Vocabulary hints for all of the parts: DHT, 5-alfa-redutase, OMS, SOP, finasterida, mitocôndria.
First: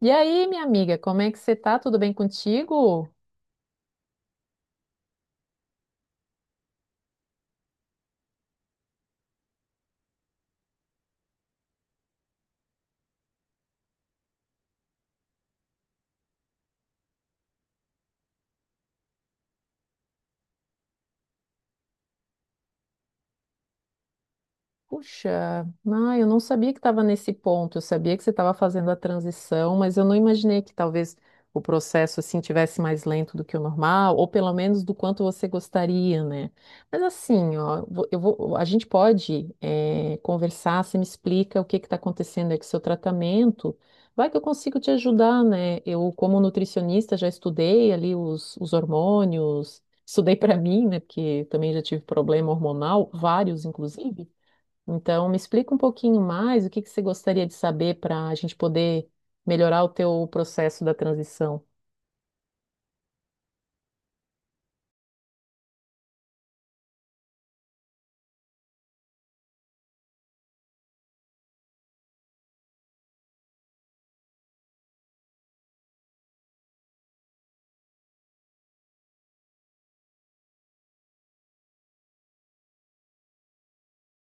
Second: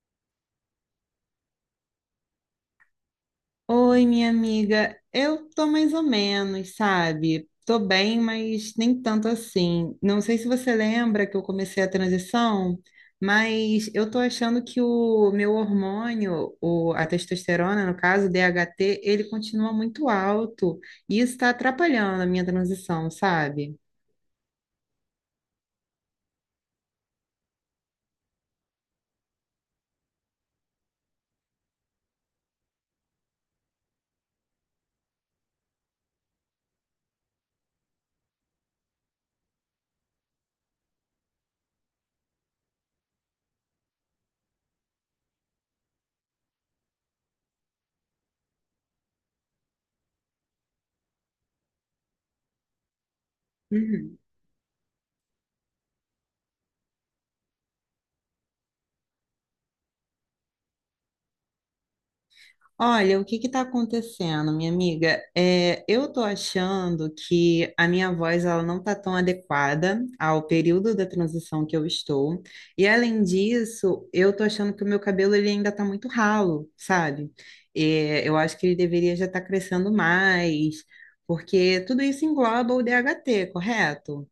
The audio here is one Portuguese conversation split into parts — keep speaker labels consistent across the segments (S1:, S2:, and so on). S1: E aí, minha amiga, como é que você tá? Tudo bem contigo?
S2: Oi, minha amiga. Eu tô mais ou menos, sabe? Tô bem, mas nem tanto assim. Não sei se você lembra que eu comecei a transição, mas eu tô achando que o meu hormônio, o, a testosterona, no caso, o DHT, ele continua muito alto e isso tá atrapalhando a minha transição, sabe?
S1: Puxa, eu não sabia que estava nesse ponto. Eu sabia que você estava fazendo a transição, mas eu não imaginei que talvez o processo assim tivesse mais lento do que o normal, ou pelo menos do quanto você gostaria, né? Mas assim, ó, a gente pode conversar. Você me explica o que está acontecendo aí com o seu tratamento. Vai que eu consigo te ajudar, né? Eu, como nutricionista, já estudei ali os hormônios. Estudei para mim, né? Porque também já tive problema hormonal, vários, inclusive. Então, me explica um pouquinho mais o que que você gostaria de saber para a gente poder melhorar o teu processo da transição.
S2: Olha, o que está acontecendo, minha amiga? É, eu tô achando que a minha voz ela não tá tão adequada ao período da transição que eu estou. E além disso, eu tô achando que o meu cabelo ele ainda tá muito ralo, sabe? É, eu acho que ele deveria já estar crescendo mais, porque tudo isso engloba o DHT, correto?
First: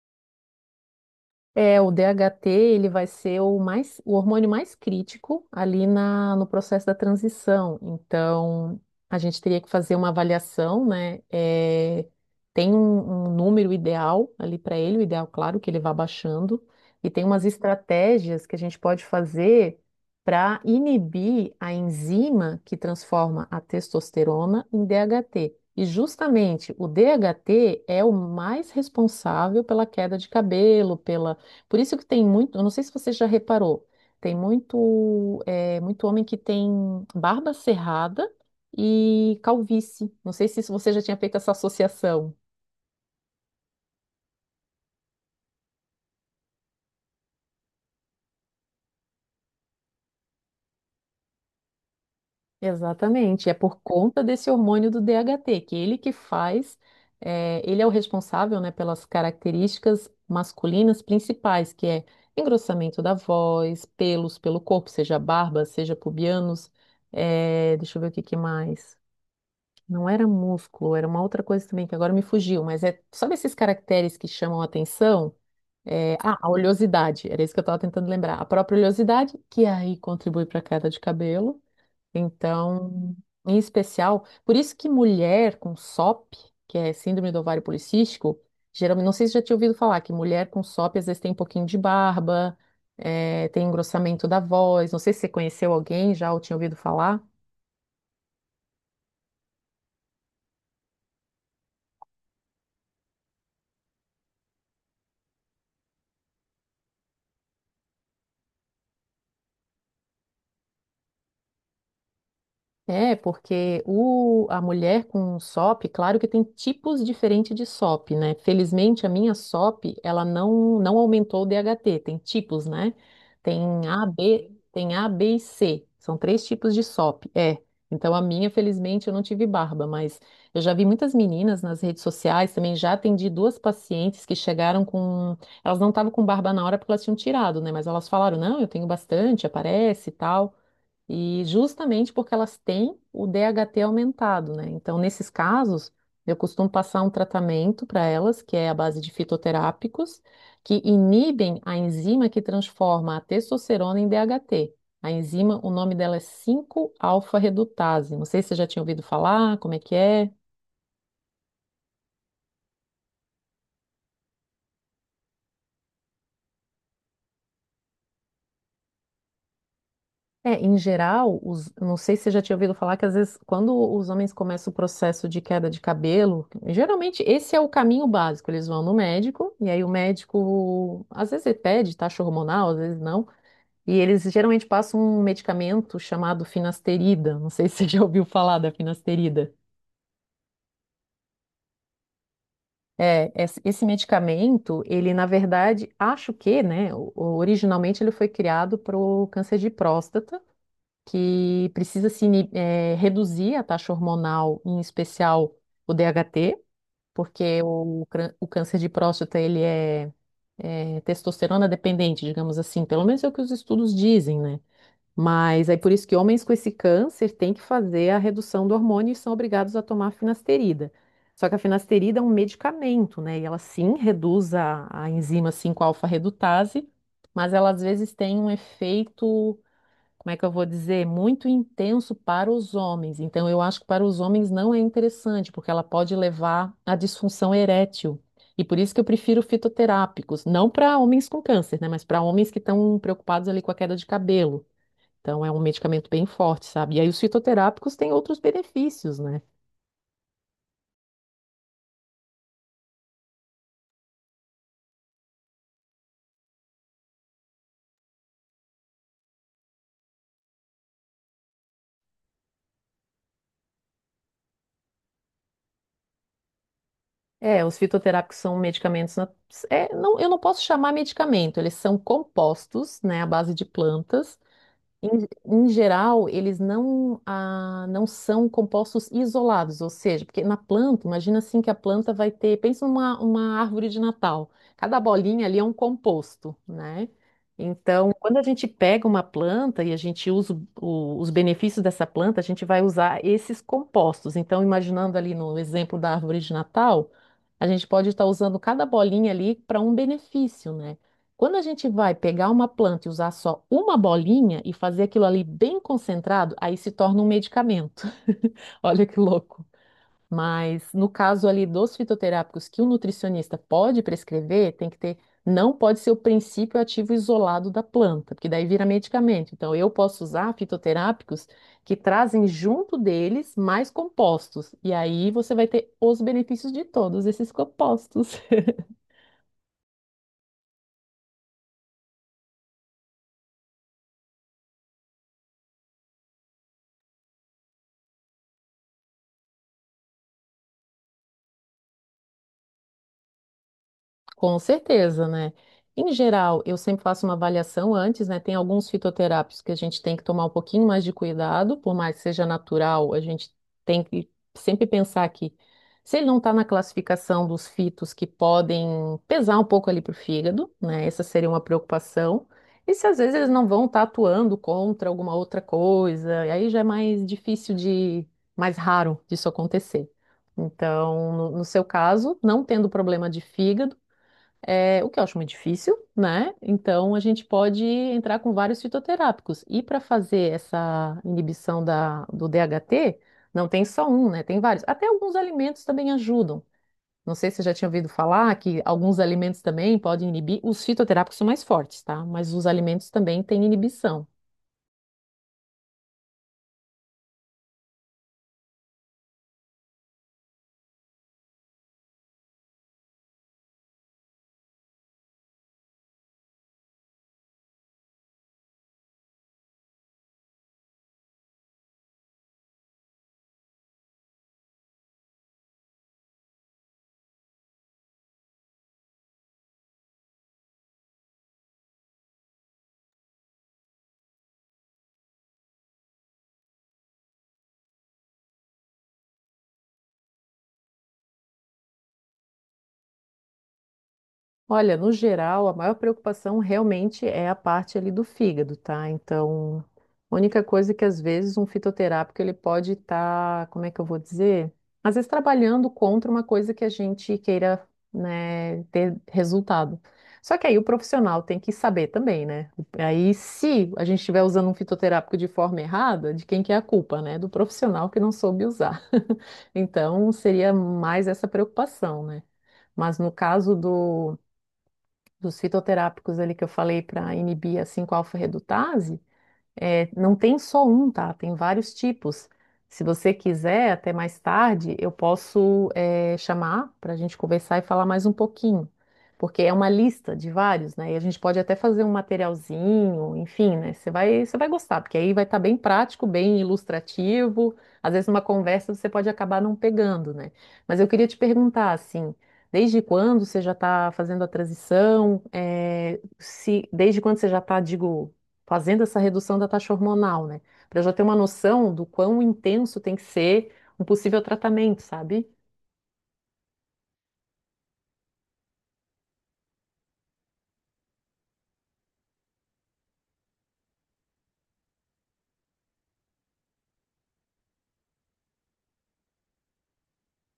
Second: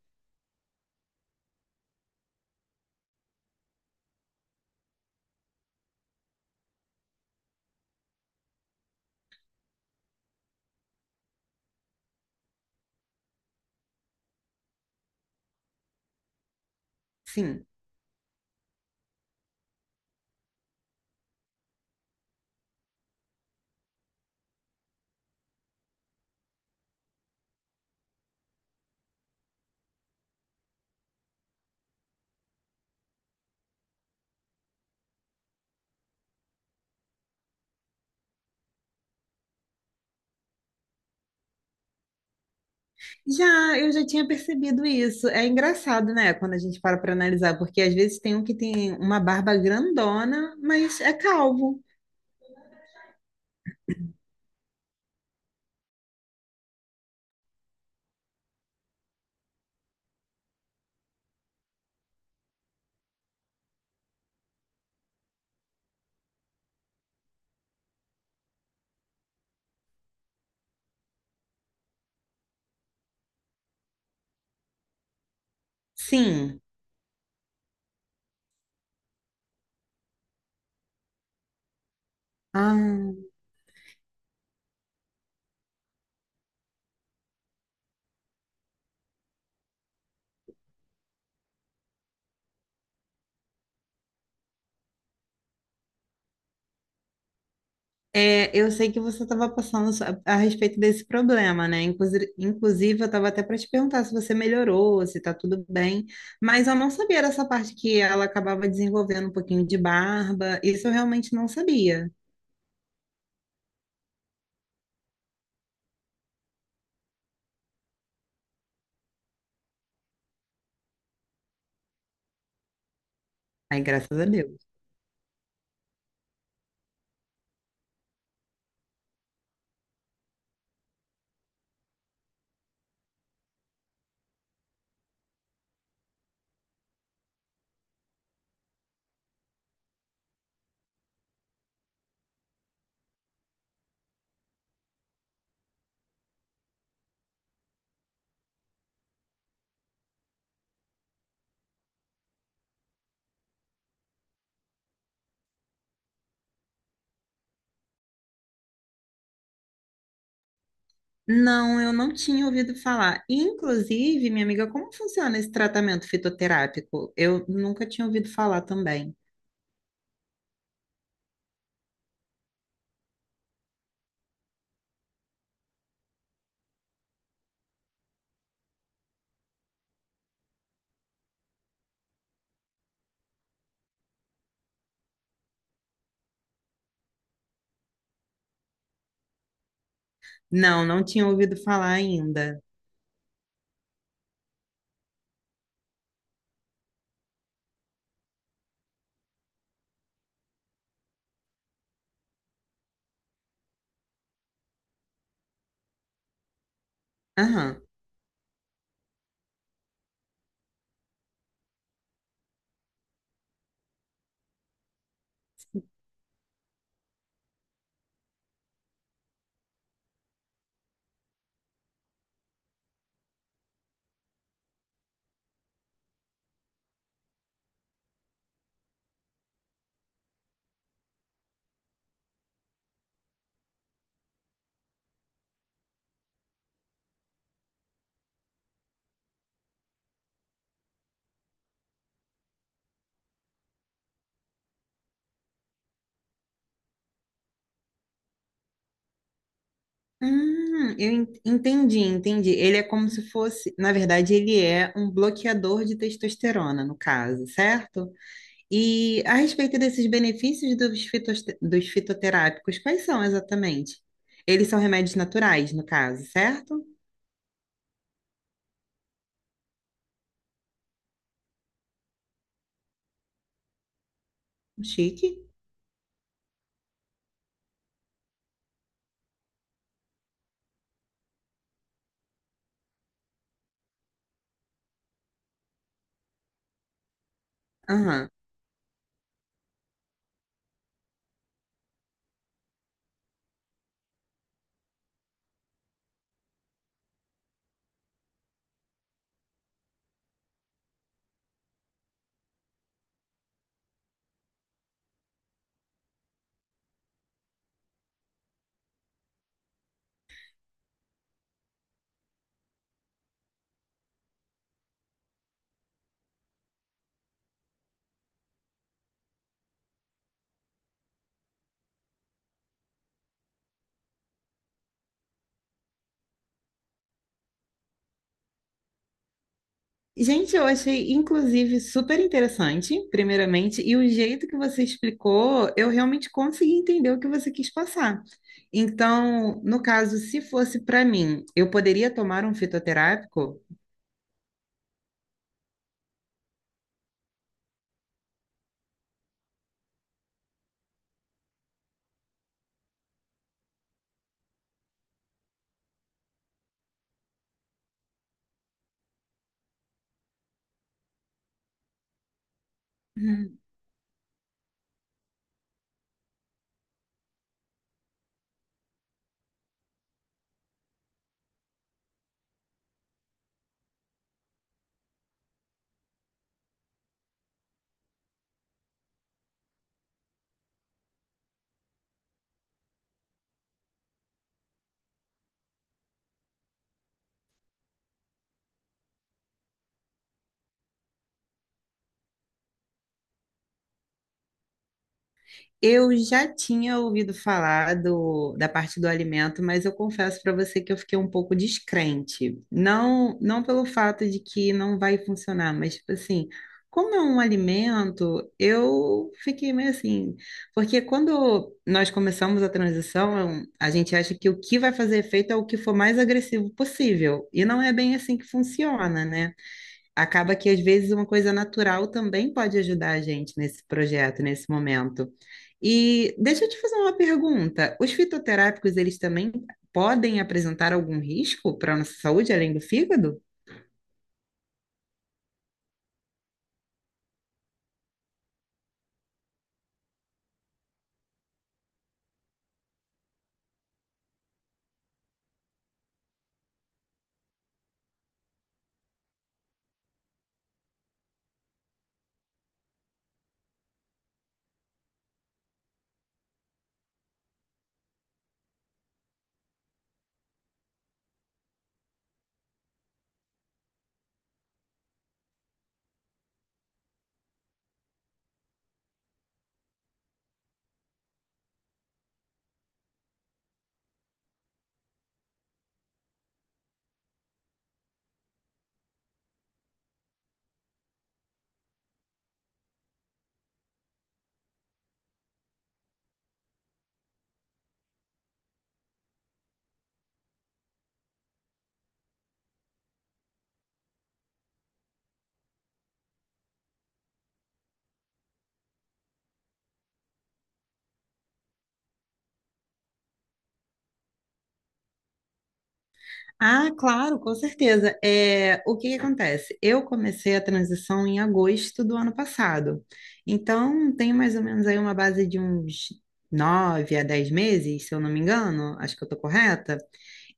S1: O DHT, ele vai ser o hormônio mais crítico ali no processo da transição. Então, a gente teria que fazer uma avaliação, né? É, tem um número ideal ali para ele, o ideal, claro, que ele vá baixando, e tem umas
S2: Sim.
S1: estratégias que a gente pode fazer para inibir a enzima que transforma a testosterona em DHT. E justamente o DHT é o mais responsável pela queda de cabelo, pela por isso que tem muito, eu não sei se você já reparou, tem muito, muito homem que tem barba cerrada e calvície. Não sei se isso você já tinha feito essa associação.
S2: Já, eu já tinha percebido isso. É engraçado, né, quando a gente para para analisar, porque às vezes tem um que tem uma barba grandona, mas é calvo.
S1: Exatamente, é por conta desse hormônio do DHT, que ele que faz, é, ele é o responsável, né, pelas características masculinas principais, que é engrossamento da voz, pelos pelo corpo, seja barba, seja pubianos, é, deixa eu ver o que que mais. Não era músculo, era uma outra coisa também que agora me fugiu, mas é, sabe esses caracteres que chamam a atenção? A
S2: Sim.
S1: oleosidade, era isso que eu estava tentando lembrar. A própria oleosidade, que aí contribui para a queda de cabelo.
S2: Ah,
S1: Então, em especial, por isso que mulher com SOP, que é síndrome do ovário policístico, geralmente, não sei se já tinha ouvido falar, que mulher com SOP às vezes tem um pouquinho de barba, é, tem engrossamento da voz. Não sei se você conheceu alguém já ou tinha ouvido falar.
S2: é, eu sei que você estava a respeito desse problema, né? Inclusive, eu estava até para te perguntar se você melhorou, se está tudo bem, mas eu não sabia dessa parte que ela acabava desenvolvendo um pouquinho de barba. Isso eu realmente não sabia.
S1: É, porque a mulher com SOP, claro que tem tipos diferentes de SOP, né? Felizmente, a minha SOP, ela não aumentou o DHT, tem tipos, né? Tem
S2: Ai, graças a Deus.
S1: Tem A, B e C, são três tipos de SOP, é. Então, a minha, felizmente, eu não tive barba, mas eu já vi muitas meninas nas redes sociais, também já atendi duas pacientes que chegaram com... Elas não estavam com barba na hora porque elas tinham tirado, né? Mas elas falaram, não, eu tenho bastante, aparece e tal. E justamente porque elas têm o DHT aumentado, né? Então, nesses casos, eu costumo passar um tratamento para elas, que é a base de fitoterápicos, que inibem a enzima que transforma a testosterona em DHT. A enzima, o nome dela é cinco alfa redutase. Não sei se você já tinha ouvido falar, como é que é?
S2: Não, eu não tinha ouvido falar. Inclusive, minha amiga, como funciona esse tratamento fitoterápico? Eu nunca tinha ouvido falar também.
S1: É, em geral, eu não sei se você já tinha ouvido falar que às vezes quando os homens começam o processo de queda de cabelo, geralmente esse é o caminho básico. Eles vão no médico e aí o médico às vezes ele pede taxa hormonal, às vezes não. E eles geralmente passam um medicamento chamado finasterida. Não sei se você já ouviu falar da finasterida.
S2: Não, não tinha ouvido falar ainda.
S1: É, esse medicamento, ele na verdade, acho que, né, originalmente ele foi criado para o câncer de próstata, que precisa se ini- eh, reduzir a taxa hormonal, em especial o DHT, porque
S2: Aham.
S1: o câncer de próstata ele é, é testosterona dependente, digamos assim, pelo menos é o que os estudos dizem, né? Mas é por isso que homens com esse câncer têm que fazer a redução do hormônio e são obrigados a tomar finasterida. Só que a finasterida é um medicamento, né? E ela sim reduz a enzima cinco alfa redutase, mas ela às vezes tem um efeito, como é que eu vou dizer? Muito intenso para os homens. Então, eu acho que para os homens não é interessante, porque ela pode levar à disfunção erétil. E por isso que eu prefiro fitoterápicos, não para homens com câncer, né? Mas para homens que estão preocupados ali com a queda de cabelo. Então, é um medicamento bem forte, sabe? E aí, os fitoterápicos têm outros benefícios, né?
S2: Eu entendi, entendi. Ele é como se fosse, na verdade, ele é um bloqueador de testosterona, no caso, certo? E a respeito desses benefícios dos dos fitoterápicos, quais são exatamente? Eles são remédios naturais, no caso, certo?
S1: É, os fitoterápicos são medicamentos. Eu não posso chamar medicamento, eles são compostos, né, à base de plantas. Em,
S2: Chique.
S1: em geral, eles não são compostos isolados, ou seja, porque na planta, imagina assim que a planta vai ter, pensa numa uma árvore de Natal, cada bolinha ali é um composto, né? Então,
S2: Aham.
S1: quando a gente pega uma planta e a gente usa os benefícios dessa planta, a gente vai usar esses compostos. Então, imaginando ali no exemplo da árvore de Natal, a gente pode estar usando cada bolinha ali para um benefício, né? Quando a gente vai pegar uma planta e usar só uma bolinha e fazer aquilo ali bem concentrado, aí se torna um medicamento. Olha que louco. Mas no caso ali dos fitoterápicos que o nutricionista pode prescrever, tem que ter, não pode ser o princípio ativo isolado da planta, porque daí vira medicamento. Então eu posso usar fitoterápicos que trazem junto deles mais compostos, e aí você vai ter os benefícios de todos esses compostos.
S2: Gente, eu achei inclusive super interessante, primeiramente, e o jeito que você explicou, eu realmente consegui entender o que você quis passar. Então, no caso, se fosse para mim, eu poderia tomar um fitoterápico?
S1: Com certeza, né? Em geral, eu sempre faço uma avaliação antes, né? Tem alguns fitoterápicos que a gente tem que tomar um pouquinho mais de cuidado, por mais que seja natural, a gente tem que sempre pensar que se ele não está na classificação dos fitos que podem pesar um pouco ali para o fígado, né? Essa seria uma preocupação. E se às vezes eles não vão estar atuando contra alguma outra coisa, e aí já é mais difícil de, mais raro disso acontecer. Então, no seu caso, não tendo problema de fígado, é, o que eu acho muito difícil, né? Então a gente pode entrar com vários fitoterápicos. E para fazer essa inibição do DHT, não tem só um, né? Tem vários. Até alguns alimentos também ajudam. Não sei se você já tinha ouvido falar que alguns alimentos também podem inibir. Os fitoterápicos são mais fortes, tá? Mas os alimentos também têm inibição.
S2: Eu já tinha ouvido falar da parte do alimento, mas eu confesso para você que eu fiquei um pouco descrente. Não, não pelo fato de que não vai funcionar, mas tipo assim, como é um alimento, eu fiquei meio assim, porque quando nós começamos a transição, a gente acha que o que vai fazer efeito é o que for mais agressivo possível, e não é bem assim que funciona, né? Acaba que às vezes uma coisa natural também pode ajudar a gente nesse projeto, nesse momento. E deixa eu te fazer uma pergunta. Os fitoterápicos, eles também podem apresentar algum risco para a nossa saúde, além do fígado?
S1: Olha, no geral, a maior preocupação realmente é a parte ali do fígado, tá? Então, a única coisa é que às vezes um fitoterápico ele pode estar, como é que eu vou dizer? Às vezes trabalhando contra uma coisa que a gente queira, né, ter resultado. Só que aí o profissional tem que saber também, né? Aí, se a gente estiver usando um fitoterápico de forma errada, de quem que é a culpa, né? Do profissional que não soube usar. Então, seria mais essa preocupação, né? Mas no caso do dos fitoterápicos ali que eu falei para inibir a 5-alfa-redutase, é, não tem só um, tá? Tem vários tipos. Se você quiser, até mais tarde, eu posso, é, chamar para a gente conversar e falar mais um pouquinho, porque é uma lista de vários, né? E a gente pode até fazer um materialzinho, enfim, né? Você vai gostar, porque aí vai estar bem prático, bem ilustrativo. Às vezes, numa conversa, você pode acabar não pegando, né? Mas eu queria te perguntar, assim. Desde quando você já está fazendo a transição? É, se, desde quando você já está, digo, fazendo essa redução da taxa hormonal, né? Para já ter uma noção do quão intenso tem que ser um possível tratamento, sabe?
S2: Ah, claro, com certeza. É, o que que acontece? Eu comecei a transição em agosto do ano passado. Então, tem mais ou menos aí uma base de uns nove a dez meses, se eu não me engano. Acho que eu estou correta.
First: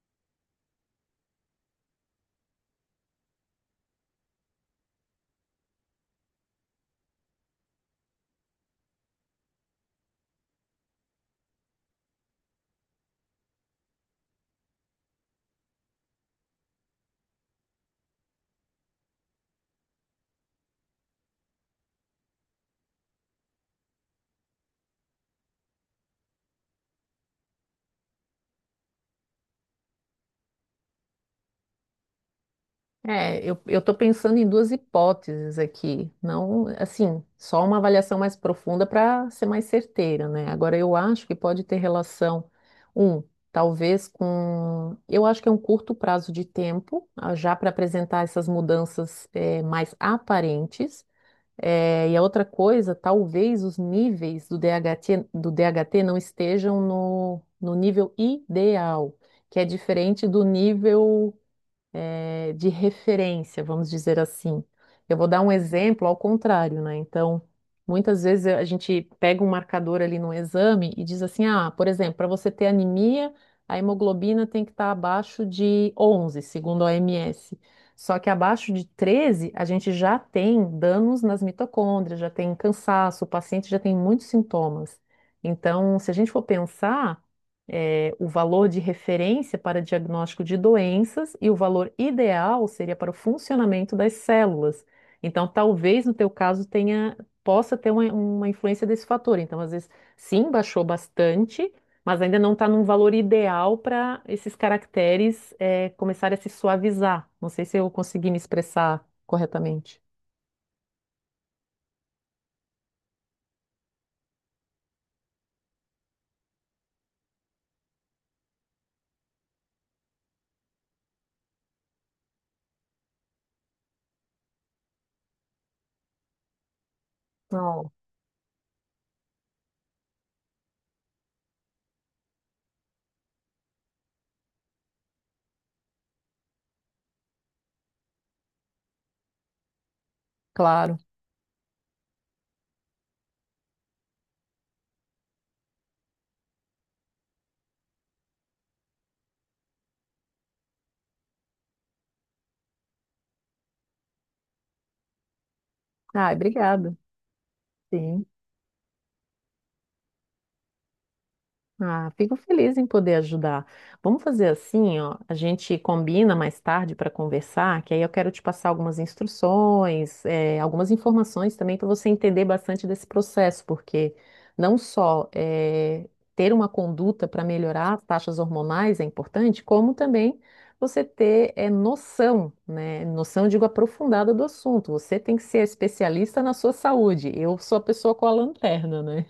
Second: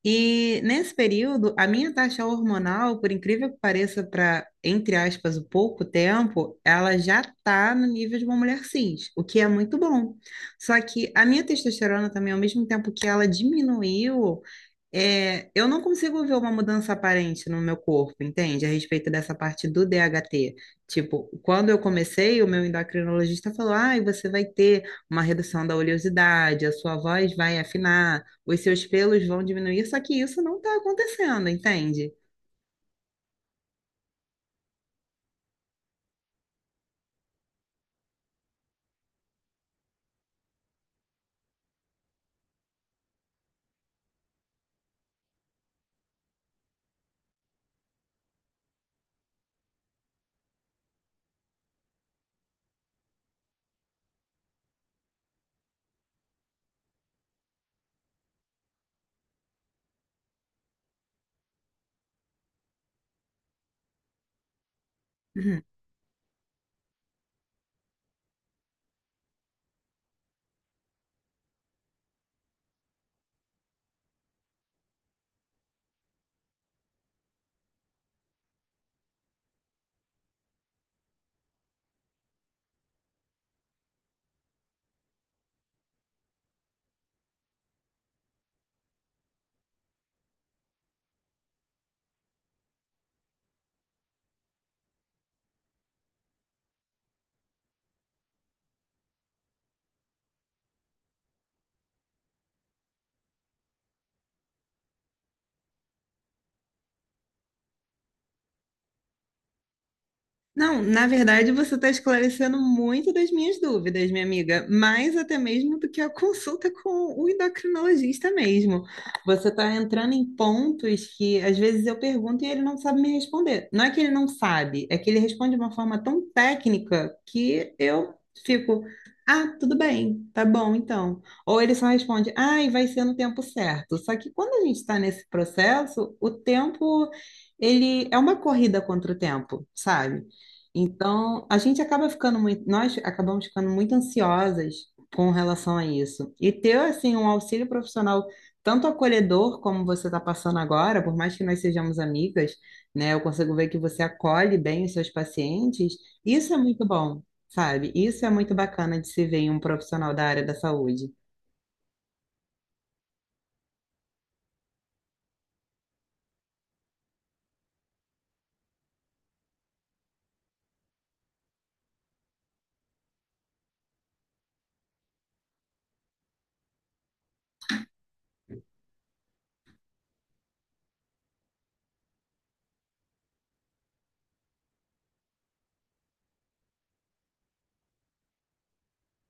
S2: E nesse período, a minha taxa hormonal, por incrível que pareça, para, entre aspas, o pouco tempo, ela já está no nível de uma mulher cis, o que é muito bom. Só que a minha testosterona também, ao mesmo tempo que ela diminuiu, é, eu não consigo ver uma mudança aparente no meu corpo, entende? A respeito dessa parte do DHT. Tipo, quando eu comecei, o meu endocrinologista falou: ai, você vai ter uma redução da oleosidade, a sua voz vai afinar, os seus pelos vão diminuir, só que isso não está acontecendo, entende?
S1: Eu tô pensando em duas hipóteses aqui, não, assim, só uma avaliação mais profunda para ser mais certeira, né? Agora, eu acho que pode ter relação, um, talvez com, eu acho que é um curto prazo de tempo, já para apresentar essas mudanças, mais aparentes. É, e a outra coisa, talvez os níveis do DHT, do DHT não estejam no nível ideal, que é diferente do nível de referência, vamos dizer assim. Eu vou dar um exemplo ao contrário, né? Então, muitas vezes a gente pega um marcador ali no exame e diz assim: ah, por exemplo, para você ter anemia, a hemoglobina tem que estar abaixo de 11, segundo a OMS. Só que abaixo de 13 a gente já tem danos nas mitocôndrias, já tem cansaço, o paciente já tem muitos sintomas. Então, se a gente for pensar. O valor de referência para diagnóstico de doenças e o valor ideal seria para o funcionamento das células. Então, talvez no teu caso tenha, possa ter uma influência desse fator. Então, às vezes, sim, baixou bastante, mas ainda não está num valor ideal para esses caracteres começarem a se suavizar. Não sei se eu consegui me expressar corretamente.
S2: Não, na verdade você está esclarecendo muito das minhas dúvidas, minha amiga, mais até mesmo do que a consulta com o endocrinologista mesmo. Você está entrando em pontos que às vezes eu pergunto e ele não sabe me responder. Não é que ele não sabe, é que ele responde de uma forma tão técnica que
S1: Não,
S2: eu fico, ah, tudo bem, tá bom então. Ou ele só responde, ai, vai ser no tempo certo. Só que quando a gente está nesse processo, o tempo, ele é uma corrida contra o tempo, sabe?
S1: Claro.
S2: Então, a gente acaba ficando muito, nós acabamos ficando muito ansiosas com relação a isso. E ter, assim, um auxílio profissional tanto acolhedor como você está passando agora, por mais que nós sejamos amigas, né, eu consigo ver que você acolhe bem os seus pacientes,
S1: Ah,
S2: isso é muito
S1: obrigada.
S2: bom, sabe?
S1: Sim.
S2: Isso é muito bacana de se ver em um profissional da área da saúde.
S1: Ah, fico feliz em poder ajudar. Vamos fazer assim, ó, a gente combina mais tarde para conversar, que aí eu quero te passar algumas instruções, algumas informações também para você entender bastante desse processo, porque não só ter uma conduta para melhorar as taxas hormonais é importante, como também você ter noção, né? Noção, eu digo, aprofundada do assunto. Você tem que ser especialista na sua saúde. Eu sou a pessoa com a lanterna, né?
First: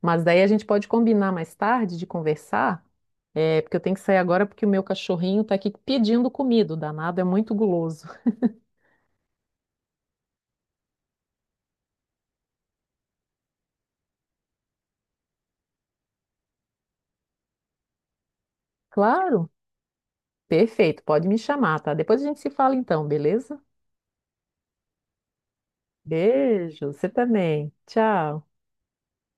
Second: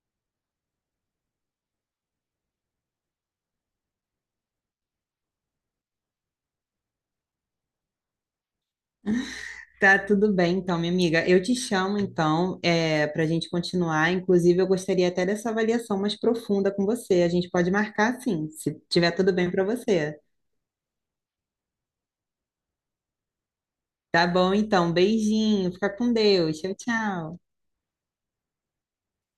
S1: Mas daí a gente pode combinar mais tarde de conversar, é, porque eu tenho que sair agora porque o meu cachorrinho está aqui pedindo comida, o danado é muito guloso.
S2: Tá tudo bem, então, minha amiga. Eu te chamo, então, para a gente continuar. Inclusive, eu gostaria até dessa avaliação mais profunda com você. A gente pode marcar, sim, se tiver tudo
S1: Claro,
S2: bem para você.
S1: perfeito, pode me chamar, tá? Depois a gente se fala então, beleza?
S2: Tá bom, então. Beijinho. Fica com Deus. Tchau,
S1: Beijo, você
S2: tchau.
S1: também. Tchau.